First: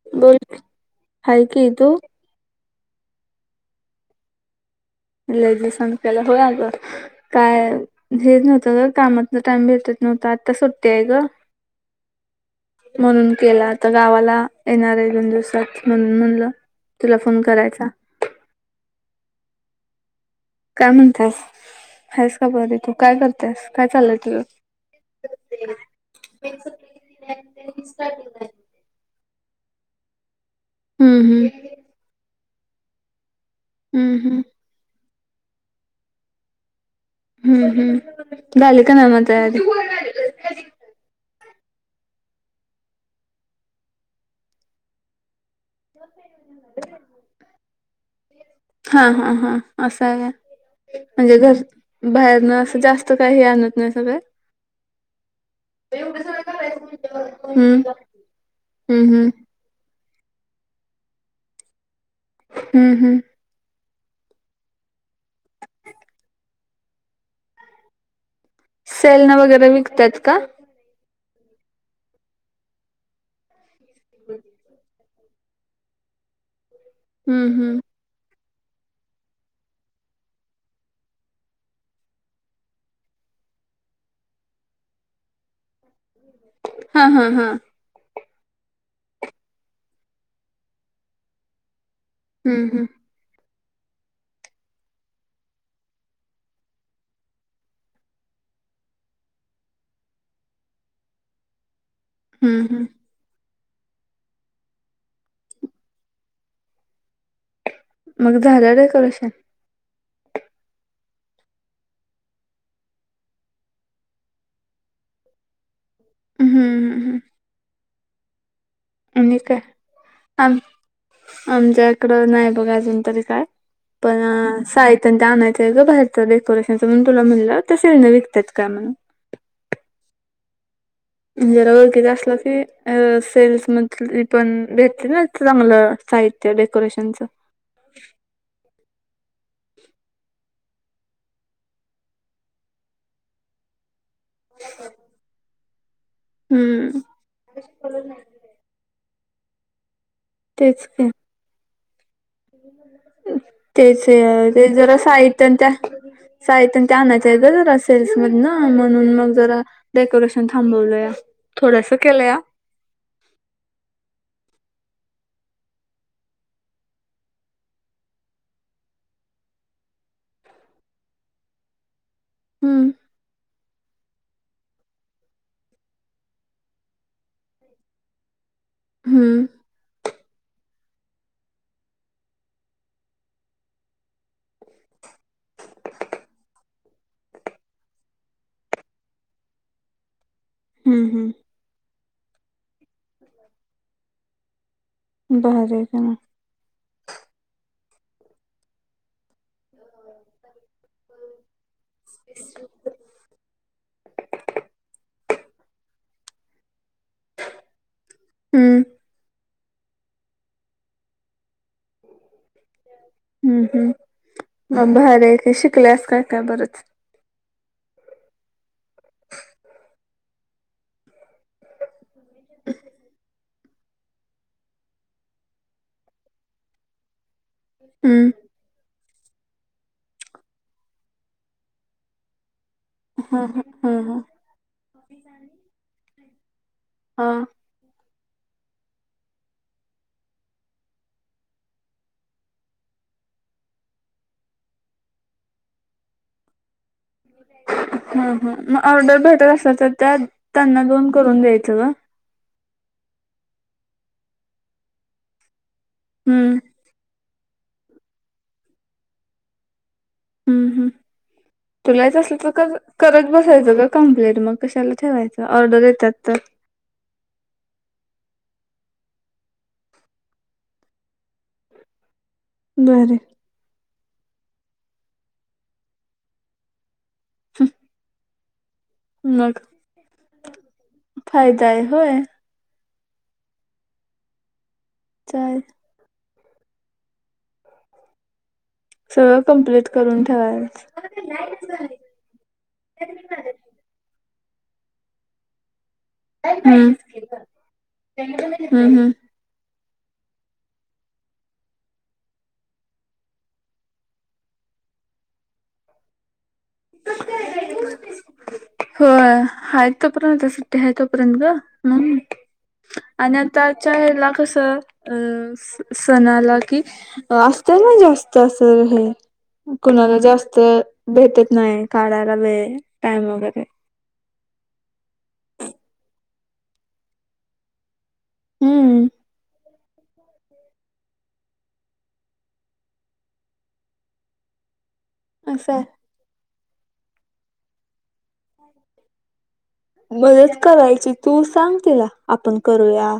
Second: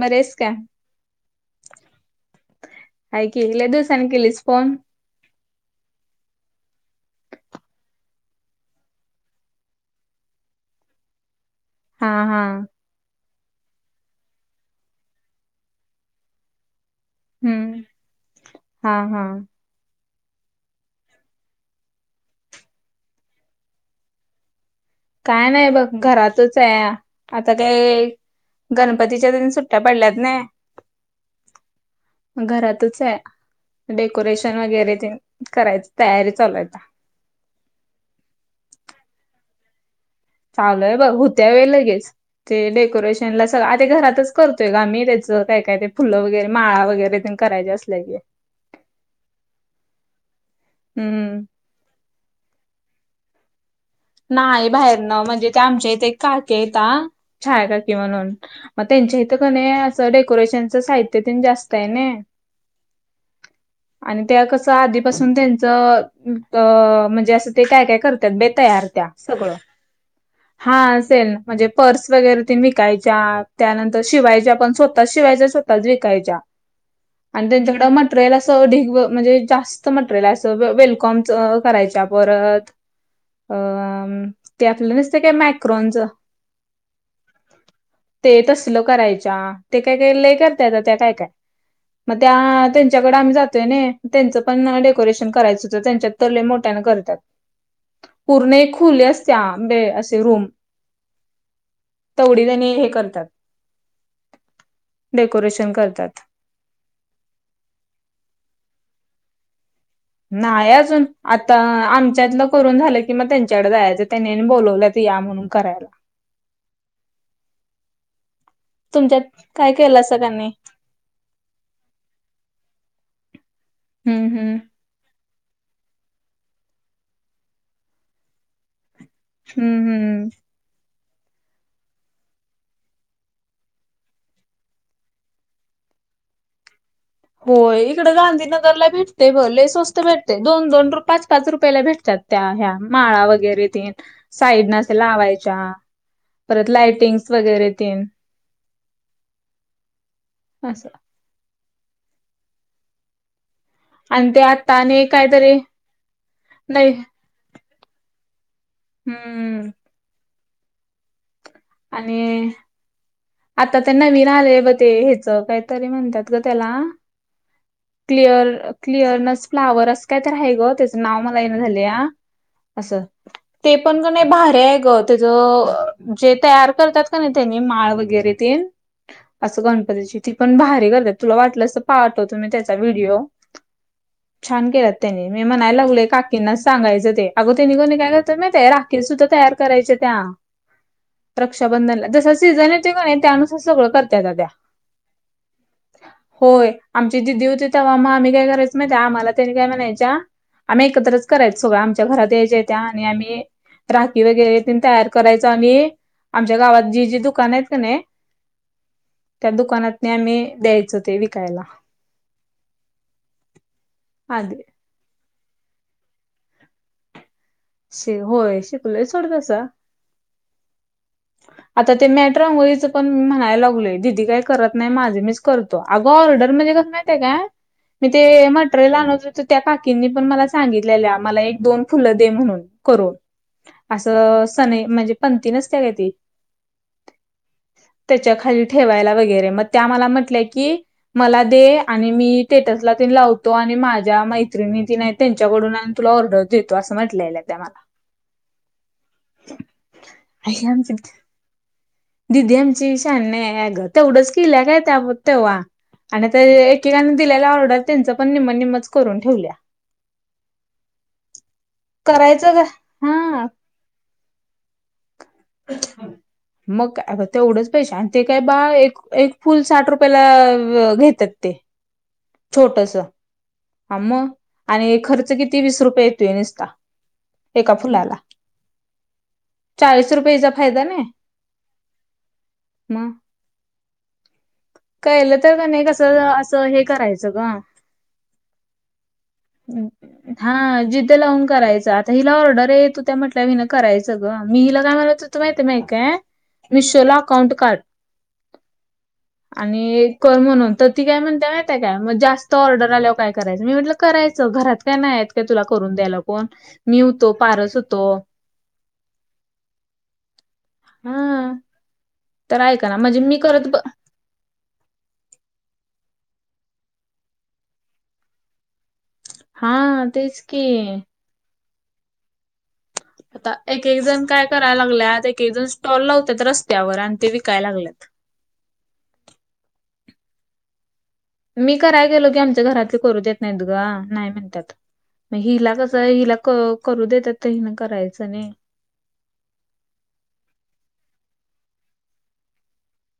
बरे आहेस बोल का? हाय की तू हाय की लय दिवसांन केलीस फोन. लय दिवसांन केला होय अगं. काय हे नव्हतं गं कामातनं टाइम भेटत नव्हता आता सुट्टी आहे गं. हा हा. म्हणून केला आता गावाला येणार आहे दोन दिवसात म्हणून म्हणलं तुला फोन हम्म करायचा. हा हा. काय म्हणतायस आहेस का बरी तू काय करतेस काय चाललय तुझं. काय नाही बघ घरातच आहे आता काय गणपतीच्या तेन सुट्टया पडल्यात नाय. हम्म हम्म. म घरातच आहे हम्म डेकोरेशन वगैरे तेन करायच तयारी चालू आहे आता. हम्म हम्म झाली का नाही मग तयारी? चालू आहे बघ होत्या व्हय लगेच ते डेकोरेशनला सगळं आ ते घरातच करतोय गं आम्ही ते च त्या काय काय ते फुलं वगैरे माळा वगैरे तेन करायच्या असल्या की. हा हा हा असं हाय काय हम्म म्हणजे घर बाहेरनं असं जास्त काही हे आणत नाही सगळं नाही बाहेरनं म्हणजे ते आमच्या इथे एक हम्म काकी आहेत ता हम्म छायाकाकी म्हणून म हम्म त्यांच्या इथं क नी असं डेकोरेशनचं साहित्य तेन जास्त आहे ने. हम्म हम्म. आणि त्या कसं आधीपासून त्यांच त म्हणजे असं ते काय काय करत्यात बाई तया सेलनं वगैरे विकत्यात का? हा सेलनं म्हणजे पर्स वगैरे तेन विकायच्या त्यानंतर शिवायच्या पण स्व तःच शिवायच्या स्वतःचं विकायच्या आणि हम्म हम्म. त्याच्याकडं मट टेरियल असं ढीग ब म्हणजे जास्त मटेरियल असं वे वेलकॉमचा करायच्या परत अ आम ते आपलं नसतं काय मॅक्रोनचं. हा हा हा. ते तसलं करायच्या ते काय काय लय करता येत त्या काय काय म त्या हम्म हम्म. त्यांच्या कडे आम्ही जातोय नये त्यांचं पण डेकोरेशन करायचं होतं त्यांच्यात तर लई मोठ्याने करत्यात. पूर्ण एक खोली असत्या आंबे असे रूम तेवढी हम्म तिन्ही हम्म. हे करतात डेकोरेशन करतात. मग झालं डेकोरेशन? नाही अजून आता आमच्यातलं करून झालं कि मग त्यांच्याकडे जायचं त्यांनी बोलवल्यात या म्हणून करायला. हम्म ह आणि तुमच्यात काय केलं असं का नाही आम आमच्याकड नाही बघा अजून तरी काय. पण हम्म हम्म [inaudible] त्याच आणायच हाय ग बाहेरंच डेकोरेशनच म्हणून तुला म्हटल सेल न विकतात काय म्हणून. हम्म हम्म जरा ओळखीच असल की सेल्स मध पण भेटली ना चांगल साहित्य त्या डेकोरेशनच. होय इकड गांधीनगरला भेटतय बघ लई स्वस्त भेटते दोन दोन पाच पाच रुपयाला भेटतात. त्या ह्या माळा वगैरे ते साईडन अशा लावायच्या. परत हम्म लाइटिंग्स वगैरे त तेच की, तेच आणि ते आता जरा आणि साहित्य काहीतरी त्या साहित्य नाही ते आणायच [inaudible] सेल्स मधुन ना म्हणून मग हम्म डेकोरेशन थांबवलया. आणि आता त्या नवीन आले ब ते ह्याच काहीतरी म्हणतात ग त्याला. क्लिअर क्लिअरनस फ्लावर अस काय तर आहे ग. त्याच मला येन झाले या. हम्म अस ते पण ग नाही भारी आहे ग त्याच जे तयार करतात नाही त्यानी माळ वगैरे तेन हम्म अस गणपतीची ती पण भारी करतात. तुला वाटलस त पाठवतो मी त्याचा व्हिडिओ. छान केलत त्यांनी. मी म्हणायला लागलो काकींनाच सांगायच ते, अग तेन्ही कणी काय करत्यात माहिती काय सुद्धा तयार करायचे त्या. हम हम रक्षाबंधनला जस सिझन येतो का नाही त्यानुसार सगळ करत्यात त्या. भारी आहे का मग होय आमची दीदी होती तेंव्हा आ आम्ही काय करायच माहित आम्हाला त्यानी काय म्हणायच्या. आम्ही एकत्रच करायचो सगळ आमच्या घरात यायच्या त्या आणि आम्ही राखी वगैरे त तयार करायचो आणि आमच्या गावात जी जी दुकान आहेत का नाही हम्म त्या दुकानातनी आम्ही द्यायचो ते विकायला. हम्म हम्म आधी मग भारी हाय की शिकलेस काय काय बरच. होय शिकलोय सोड सगळ तस. आता ते मॅट्र रागोळीच पण म्हणायला लागलोय. दिदी काय करत नाही माझे मीच करतो. अगं ऑर्डर म्हणजे कस माहितीय काय मी ते हम्म मटेरिल आणत होतो त्या काकींनी पण मला सांगितलेल्या मला एक दोन फुल दे म्हणून. करून. हा हा हा अस हा सनई म्हणजे पणती नसत्या काय ती. हा त्याच्या खाली ठेवायला वगैरे मग त्या मला म्हटल्या य की, मला दे आणि मी स्टेटसला ती लावतो आणि माझ्या मैत्रिणी ती त्यांच्याकडून आणि तुला ऑर्डर देतो. अस म्हटल्या. ह ह मग ऑर्डर भेटत असला तर त्या आई त्यांना आमची दोन करून द्यायच का. दिदी आमची शानी नाही ग तेवढच केलय काय त्या तेव्हा, आणिता हम्म एकेकाने दिलेला ऑर्डर त्यांच पण नि्मन निम्मच करून ठेवल्या. हम् हम्. तुलायच असल तर करायचं का करत हा बसायच का कमपप्लिट मग कशाला ठेवायच. जर ऑर्डर येतात तर, मग तेवढंच पैसे आणि ते काय बाळ एक एक फुल साठ रुपयाला घेतात ते. [inaudible] छोटस बरे हा मग आणि खर्च किती वीस रुपये येतोय नुसता. एका फुलाला मग चाळीस रुपयेचा फायदा आहे होय. म कलं तर चालेल का नाही कस अस हे करायचं ग सगळं कंप्लीट करून हा ठेवायच जिद्द लावून करायच आता. तर हिला ऑर्डर आहे तू त्या म्हटल्या मीन करायचं ग, मी हिला कामाला होत त माहितीय माहि काय. हम्म मिशोला अकाउंट काढ. हम्म हम्म आणि कर म्हणून तर ती काय म्हणते माहितय काय मग जास्त ऑर्डर आल्यावर काय करायचं मी म्हटलं करायचं घरात काय नाही आहेत काय तुला करून द्यायला कोण मी होतो पारस होतो. होय हाय तोपर्यंत उद्या सुट्टी आहे तोपर्यंत हा ग. तर ऐका ना म्हणजे मी आणि करत ब आताच्या हेला कस अ सणाला कि असतना जास्त असं हे. हा कुणाला तेच जास्त की भटेत नाही काढायला वेळ. टाइम आता वगैरे एक एक जण काय करायला लागल्यात एक एक जण स्टॉल लावतात रस्त्यावर आणि ते विकायला लागल्यात. हम्म. मी कराय गेलो की आमच्या घरातले करू देत नाहीत ग नाही म्हणतात. मग हिला असं आहे कसं हिला क-करू देतात तर हिन करायचं नाही. मदत करायची तू सांग तिला आपण करूया.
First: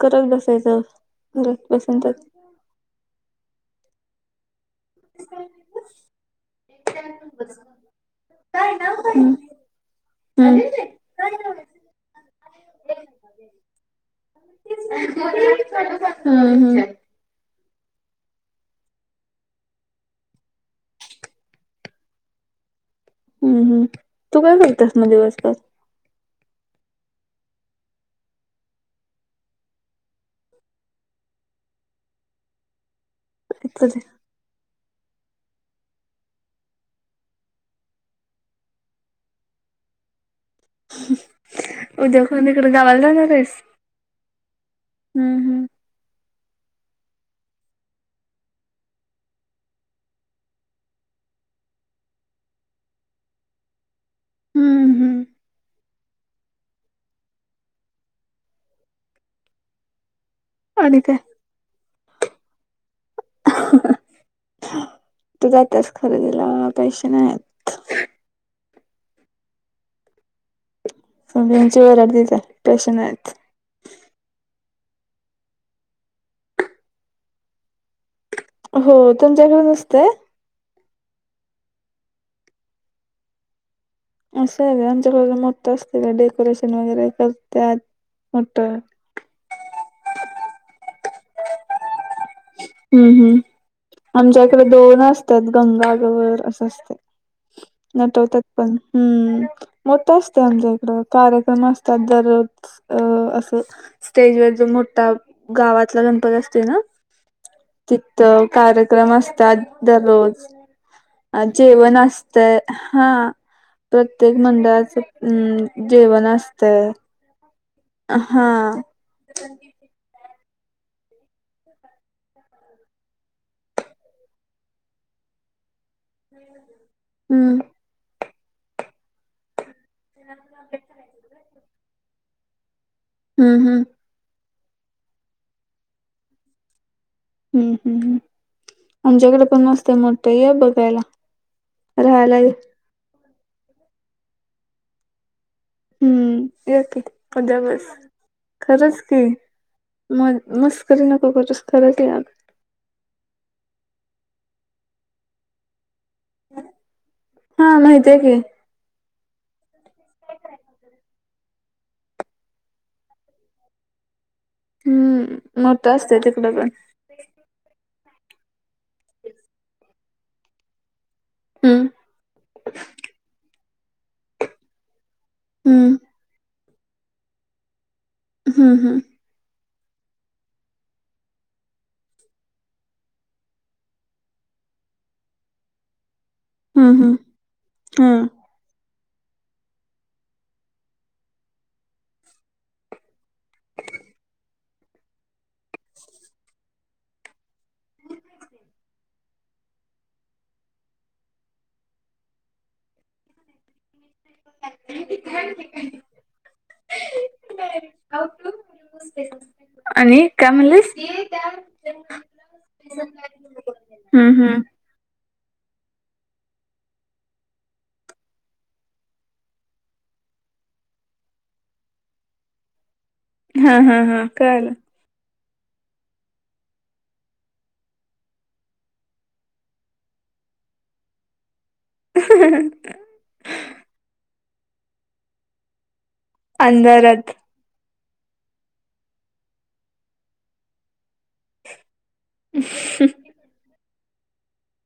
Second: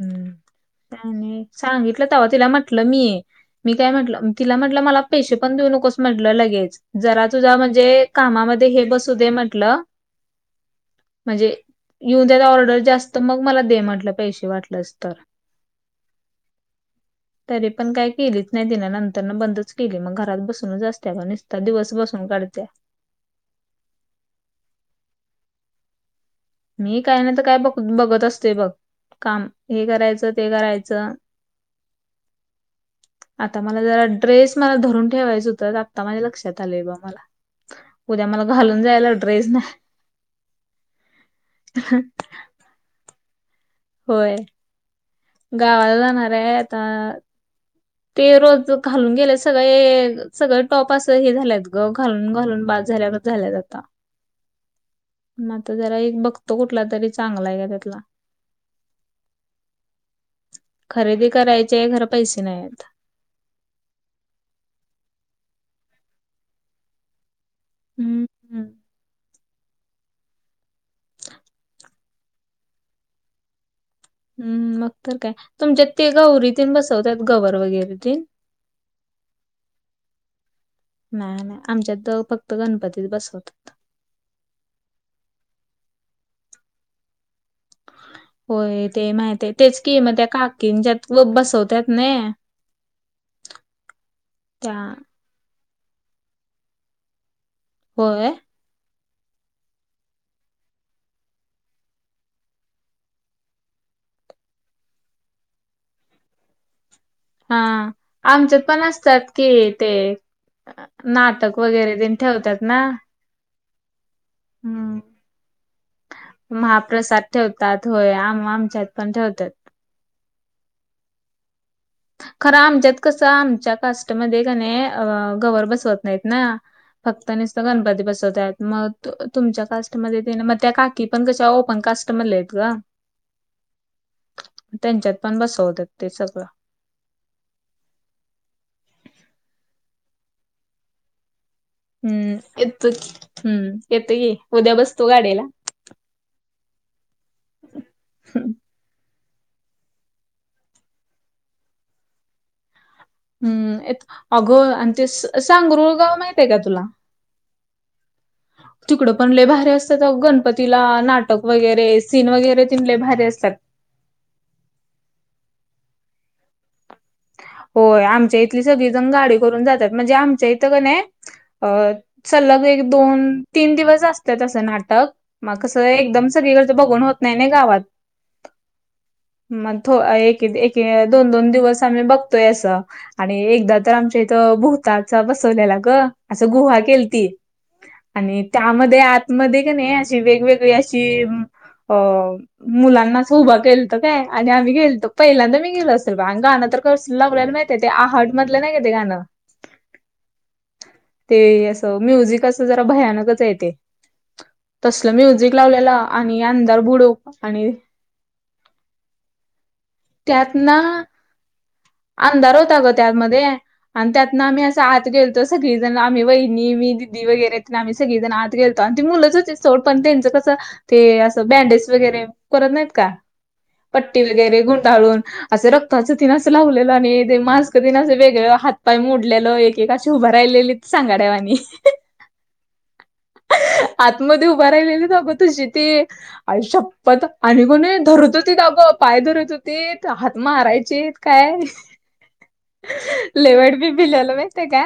करत बसायचं आणि घरात बसून सांगितलं तर तेव्हा तिला म्हटलं मी मी काय म्हटलं तिला म्हटलं मला पेशसे पण देऊ नकोस म्हटलं लगेच. जरा तुझा म्हणजे कामामध्ये हे बसू दे म्हंटलं. हम. म्हणजे येऊ द्यात ऑर्डर जास्त मग मला दे म्हटलं पैसे वाटले. हम हम. तरी पण काय केलीच नाही तिला नंतर ना बंदच केली मग घरात बसूनच असत ब नुसती. दिवस बसून काढत्या. हम्म हम्, तू काय करतेस मग दिवसभर. मी काय नाही तर काय बघ- बघत असते बघ. काम हे करायचं ते करायचं. [inaudible] आता मला जरा आहे. ड्रेस मला धरून ठेवायचं होतं आत्ता माझ्या लक्षात आलंय ब मला. उद्या मला घालून जायला ड्रेस नाही. नाही उद्या कोणीकड गावाला जाणार आहेस. होय हम्म हम्म गावाला जाणार आहे आता [inaudible] ते रोज घालून गेले सगळे सगळे टॉप असं हे झालेत ग घालून घालून बाद झाल्यागत झाल्यात आता. हम्म हम्म म आता जरा एक बगतो कुठला तरी चांगला आहे का त्यातला. [inaudible] खरेदी करायची आहे घर पैसे नाहीएत. कुठे जातेस खरेदीला पैसे नाहीएत. हम्म. हम्म, सगळ्यांची [unintelligible] पैसे नाहीत. हम् मग तर काय, तुमच्यात ते गौरी तेन बसवतात गवर वगैरे ते? हो तुमच्याकडे नसतेय? नाय नाय आमच्यातं फक्त गणपतीचं बसवतात. असं आहे का आमच्याकडे मोठं असते डेकोरेशन वगैरे करत्यात. मोठं होय ते माहित आहे, तेच कि मग त्या काकींच्यात बसवतात नी. हम्म-हम्म आमच्याकडे त्या दोन अस तत गंगा गवर असं असते. होय नटवतात पण हम्म मोठं असते आमच्याइकडं कार्यक्रम असतात दररोज. अ असं स्टेजवर जो मोठा गावातला गणपती असते ना. हा तिथं आमच्यात पण कार्यक्रम कि असतात ते दररोज. अ नाटक वगैरे जेवण तेन असतं ठेवतात ना हा. प्रत्येक हम्म मंडळाचं अं जेवण असतंय. महाप्रसाद ठेवतात होय, आम हा आमच्यात पण ठेवत्यात. खरं आमच्यात कसं आमच्या कास्टमध्ये क नी गवर बसवत नाहीत ना, फक्त हम्म नुसतं बसवत्यात, मग तुमच्या कास्टमध्ये ते मग त्या का की पण कश्या ओपण कास्टमधलेत ग. हम्म हम्म. त्यांच्यात पण बसवतात ते सगळं. हम्म हम्, आमच्याकडे पण असतंय मोठं ये बघायला. हम्म राहायला ये. येतो की, हम्म येतो की उद्या बसतो गाडीला. हम्म येतत उद्या बस खरंच की. म मस्करी नको करूस खरचं यं. हम् येत, अग आणि ते सांगरुळगाव माहि ते का तुला? हा माहितीय की तिकडं पण लई भारी असतात, गणपतीला नाटक वगैरे सीन वगैरे तिले भारी असतात. हम्म मोठं असतंय तिकडं पण. होय आमच्या इथली सगळी जण गाडी करून जातात, म्हणजे आमच्या इथं का नय अ हम्म सलग एक दोन तीन दिवस असतंय तसं नाटक. मग कसं हम्म एकदम सगळीकडचं बघून होत नाही ना गावात. हम्म हम्म. मग थो एक एक दोन दोन दिवस आम्ही बघ तोय असं आणि एकदा तर आमच्या इथं भूताचा बसवलेला ग. असं गुहा हम्म हम्म केलती हम्म आणि त्यामध्ये आतमध्ये का नाही अशी वेगवेगळी अशी अ मुलांना असं उभा केलतं काय आणि आम्ही गेलतो पहिल्यांदा मी गेलो असेल, ब गाणं तर कस लं लावलेला माहिते ते आहट मधलं नाही का ते गाणं? ते असं म्युझिक असं जरा भयानकचय ते. तसलं म्युझिक लावलेलं आणि अंधार बुडूक आणि [inaudible] [inaudible] आणि काय त्यात ना म्हणलीस अंधार होता ग त्यातमध्ये आणि त्यात हम्म ना हम्म आम्ही आत गेलतो सगळी जण आम्ही, वहिणी, मी, दिदी वगैरे आम्ही सगळी जण आत गेलतो आणि ती मुलंच होती सोड पण त्यांचं कसं ते असं बँडेज वगैरे करत नाहीत का? हा हा पट्टी हा वगैरे कळालं गुंडाळून असं रक्ताचं तिनच लावलेलं आणि ते मास्क दिनसं वेगळं हातपाय मोडलेलं एकेकाशी उभं राहिलेली सांगाड्या वाणी ह आतमध्ये उभं राहिलेली दाखवत क्षिती आईशप्पथ अंधारात आणि कोणी धरत होती का अगं पाय धरत होती हात मारायचेत काय लेवड बी भिलवलं माहितय का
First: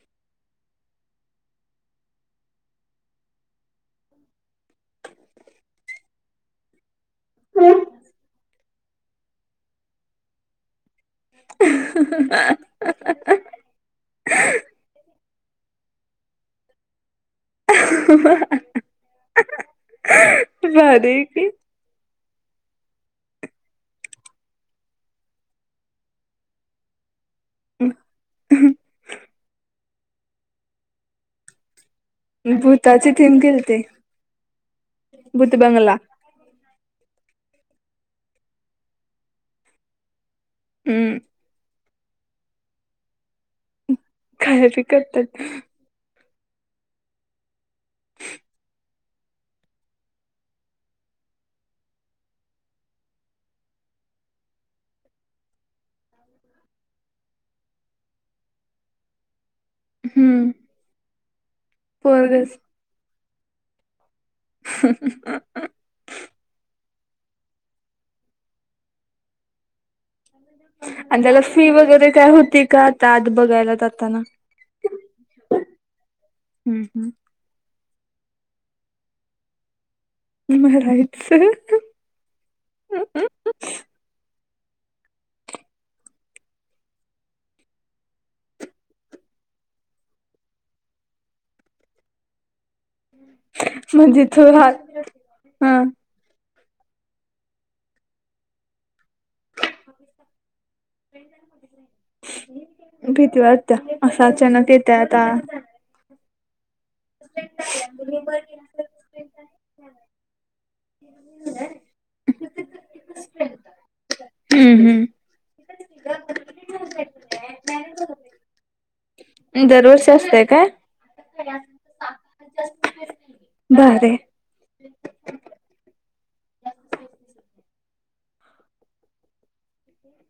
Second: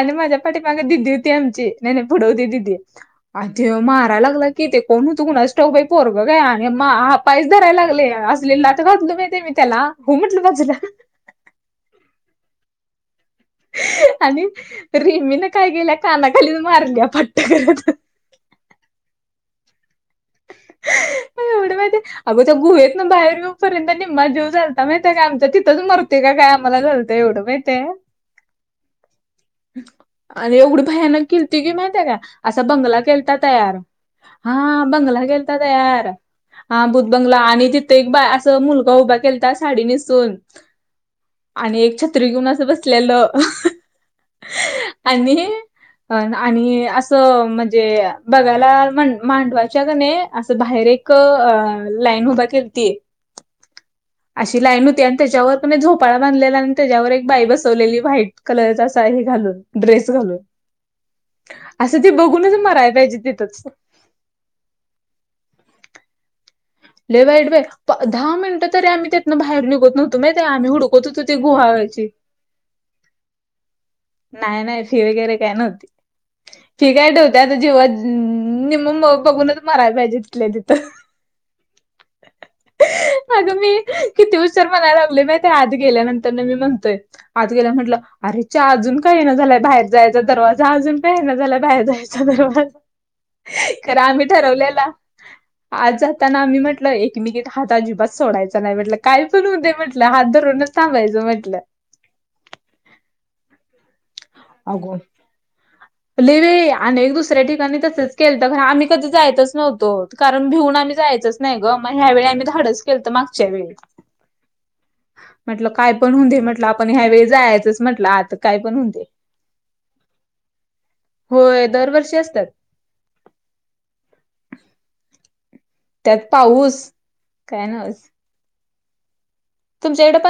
आणि माझ्या पाठी माग दिदी होती आमची नाय नाय पुढ होती दिदी अ ते माराय लागला कि ते कोण होत कुणास ठाऊक बाई पोरगं काय आणि [unintelligible] पायच धरायला लागले असले लाथ घातलं माहिती मी त्याला हो म्हटल बाजूला. ह ह आणि रिमीन काय केल्या कानाखालीच मारल्या फट भारी आहे ती. एवढं माहिती अगं त्या गुहेतन बाहेर येेऊपर्यंत निम्मा जीव झालता माहिती आहे काय आमचा तिथंच मरते का काय आम्हाला झा त एवढं माहित आहे. हम्म. आणि एवढी भयानक केलती कि माहीत आहे का असा बंगला भूताची केलता थीम तयार, केलती हा बंगला केलता भूत बंगला तयार. हहां भूतबंगला आणि तिथे एक बा असं मुलगा उभा केलाता साडी नेसून हम्म. आणि एक छत्री घेऊन अस बसलेलं खरेदी आणि करतात अह आणि असं म्हणजे बघायला मांडवायच्या का नाय असं बाहेर एक क लाईन उभी केलती अशी लाईन होती आणि त्याच्यावर पण एक झोपाळा बांधलेला आणि त्याच्यावर एक बाई बसवलेली व्हाईट कलरचा साडी हे घालून ड्रेस घालून हम्म असं ते बघूनच पोरगच मरायला पाहिजे तिथच ह लय वाईट बाय पा दहा मिनटं तरी आम्ही त्यातन बाहेर निघत नव्हं तो माहितीय आम्ही ऊठ आणि त्याला फी वगैरे काय होती का आता आत बघायला जाताना नाय नाय फी वगैरे काही नव्हती हम्म हम्म. त्यात जीवात न निम्म बघूनच मरायला पाहिजेत मरायच अगं मी किती हुशार म्हणाय लागले माहित आत गेल्यानंतर ना मी म्हणतोय. आत गेल्यावर म्हटलं अरेच्या अजून का येई ना झालाय बाहेर जायचा दरवाजा अजून का येई ना झालाय बाहेर जायचा दरवाजा खर म्हणजे आम्ही तो ठरवलेल हात हा आज त्यांना आम्ही म्हटलं एकमेकीचा हात अजिबात सोडायचं नाही म्हटलं काय पण होऊ दे म्हटलं हात धरूनच थांबायचं म्हटलं भीती वाटत असं अचानक येते अगो आता लय बाई आणि एक दुसऱ्या ठिकाणी तसच केलत कारण आम्ही कधी जायच नव्हतो कारण भिऊन आम्ही जायचंच नाही ग. मग ह्या वेळी आम्ही धाडस केलत मागच्या वेळी हम्म हम्म. म्हटलं काय पण होऊन दे म्हटलं आपण ह्यावेळी जायचंच म्हटलं आत काय पण होऊ दे. ते दरवर्षी असतंय काय? होय दरवर्षी असत्यात. भारी आहे. त्यात पाऊस, काय न्हवचं. तुमच्याइकडं पण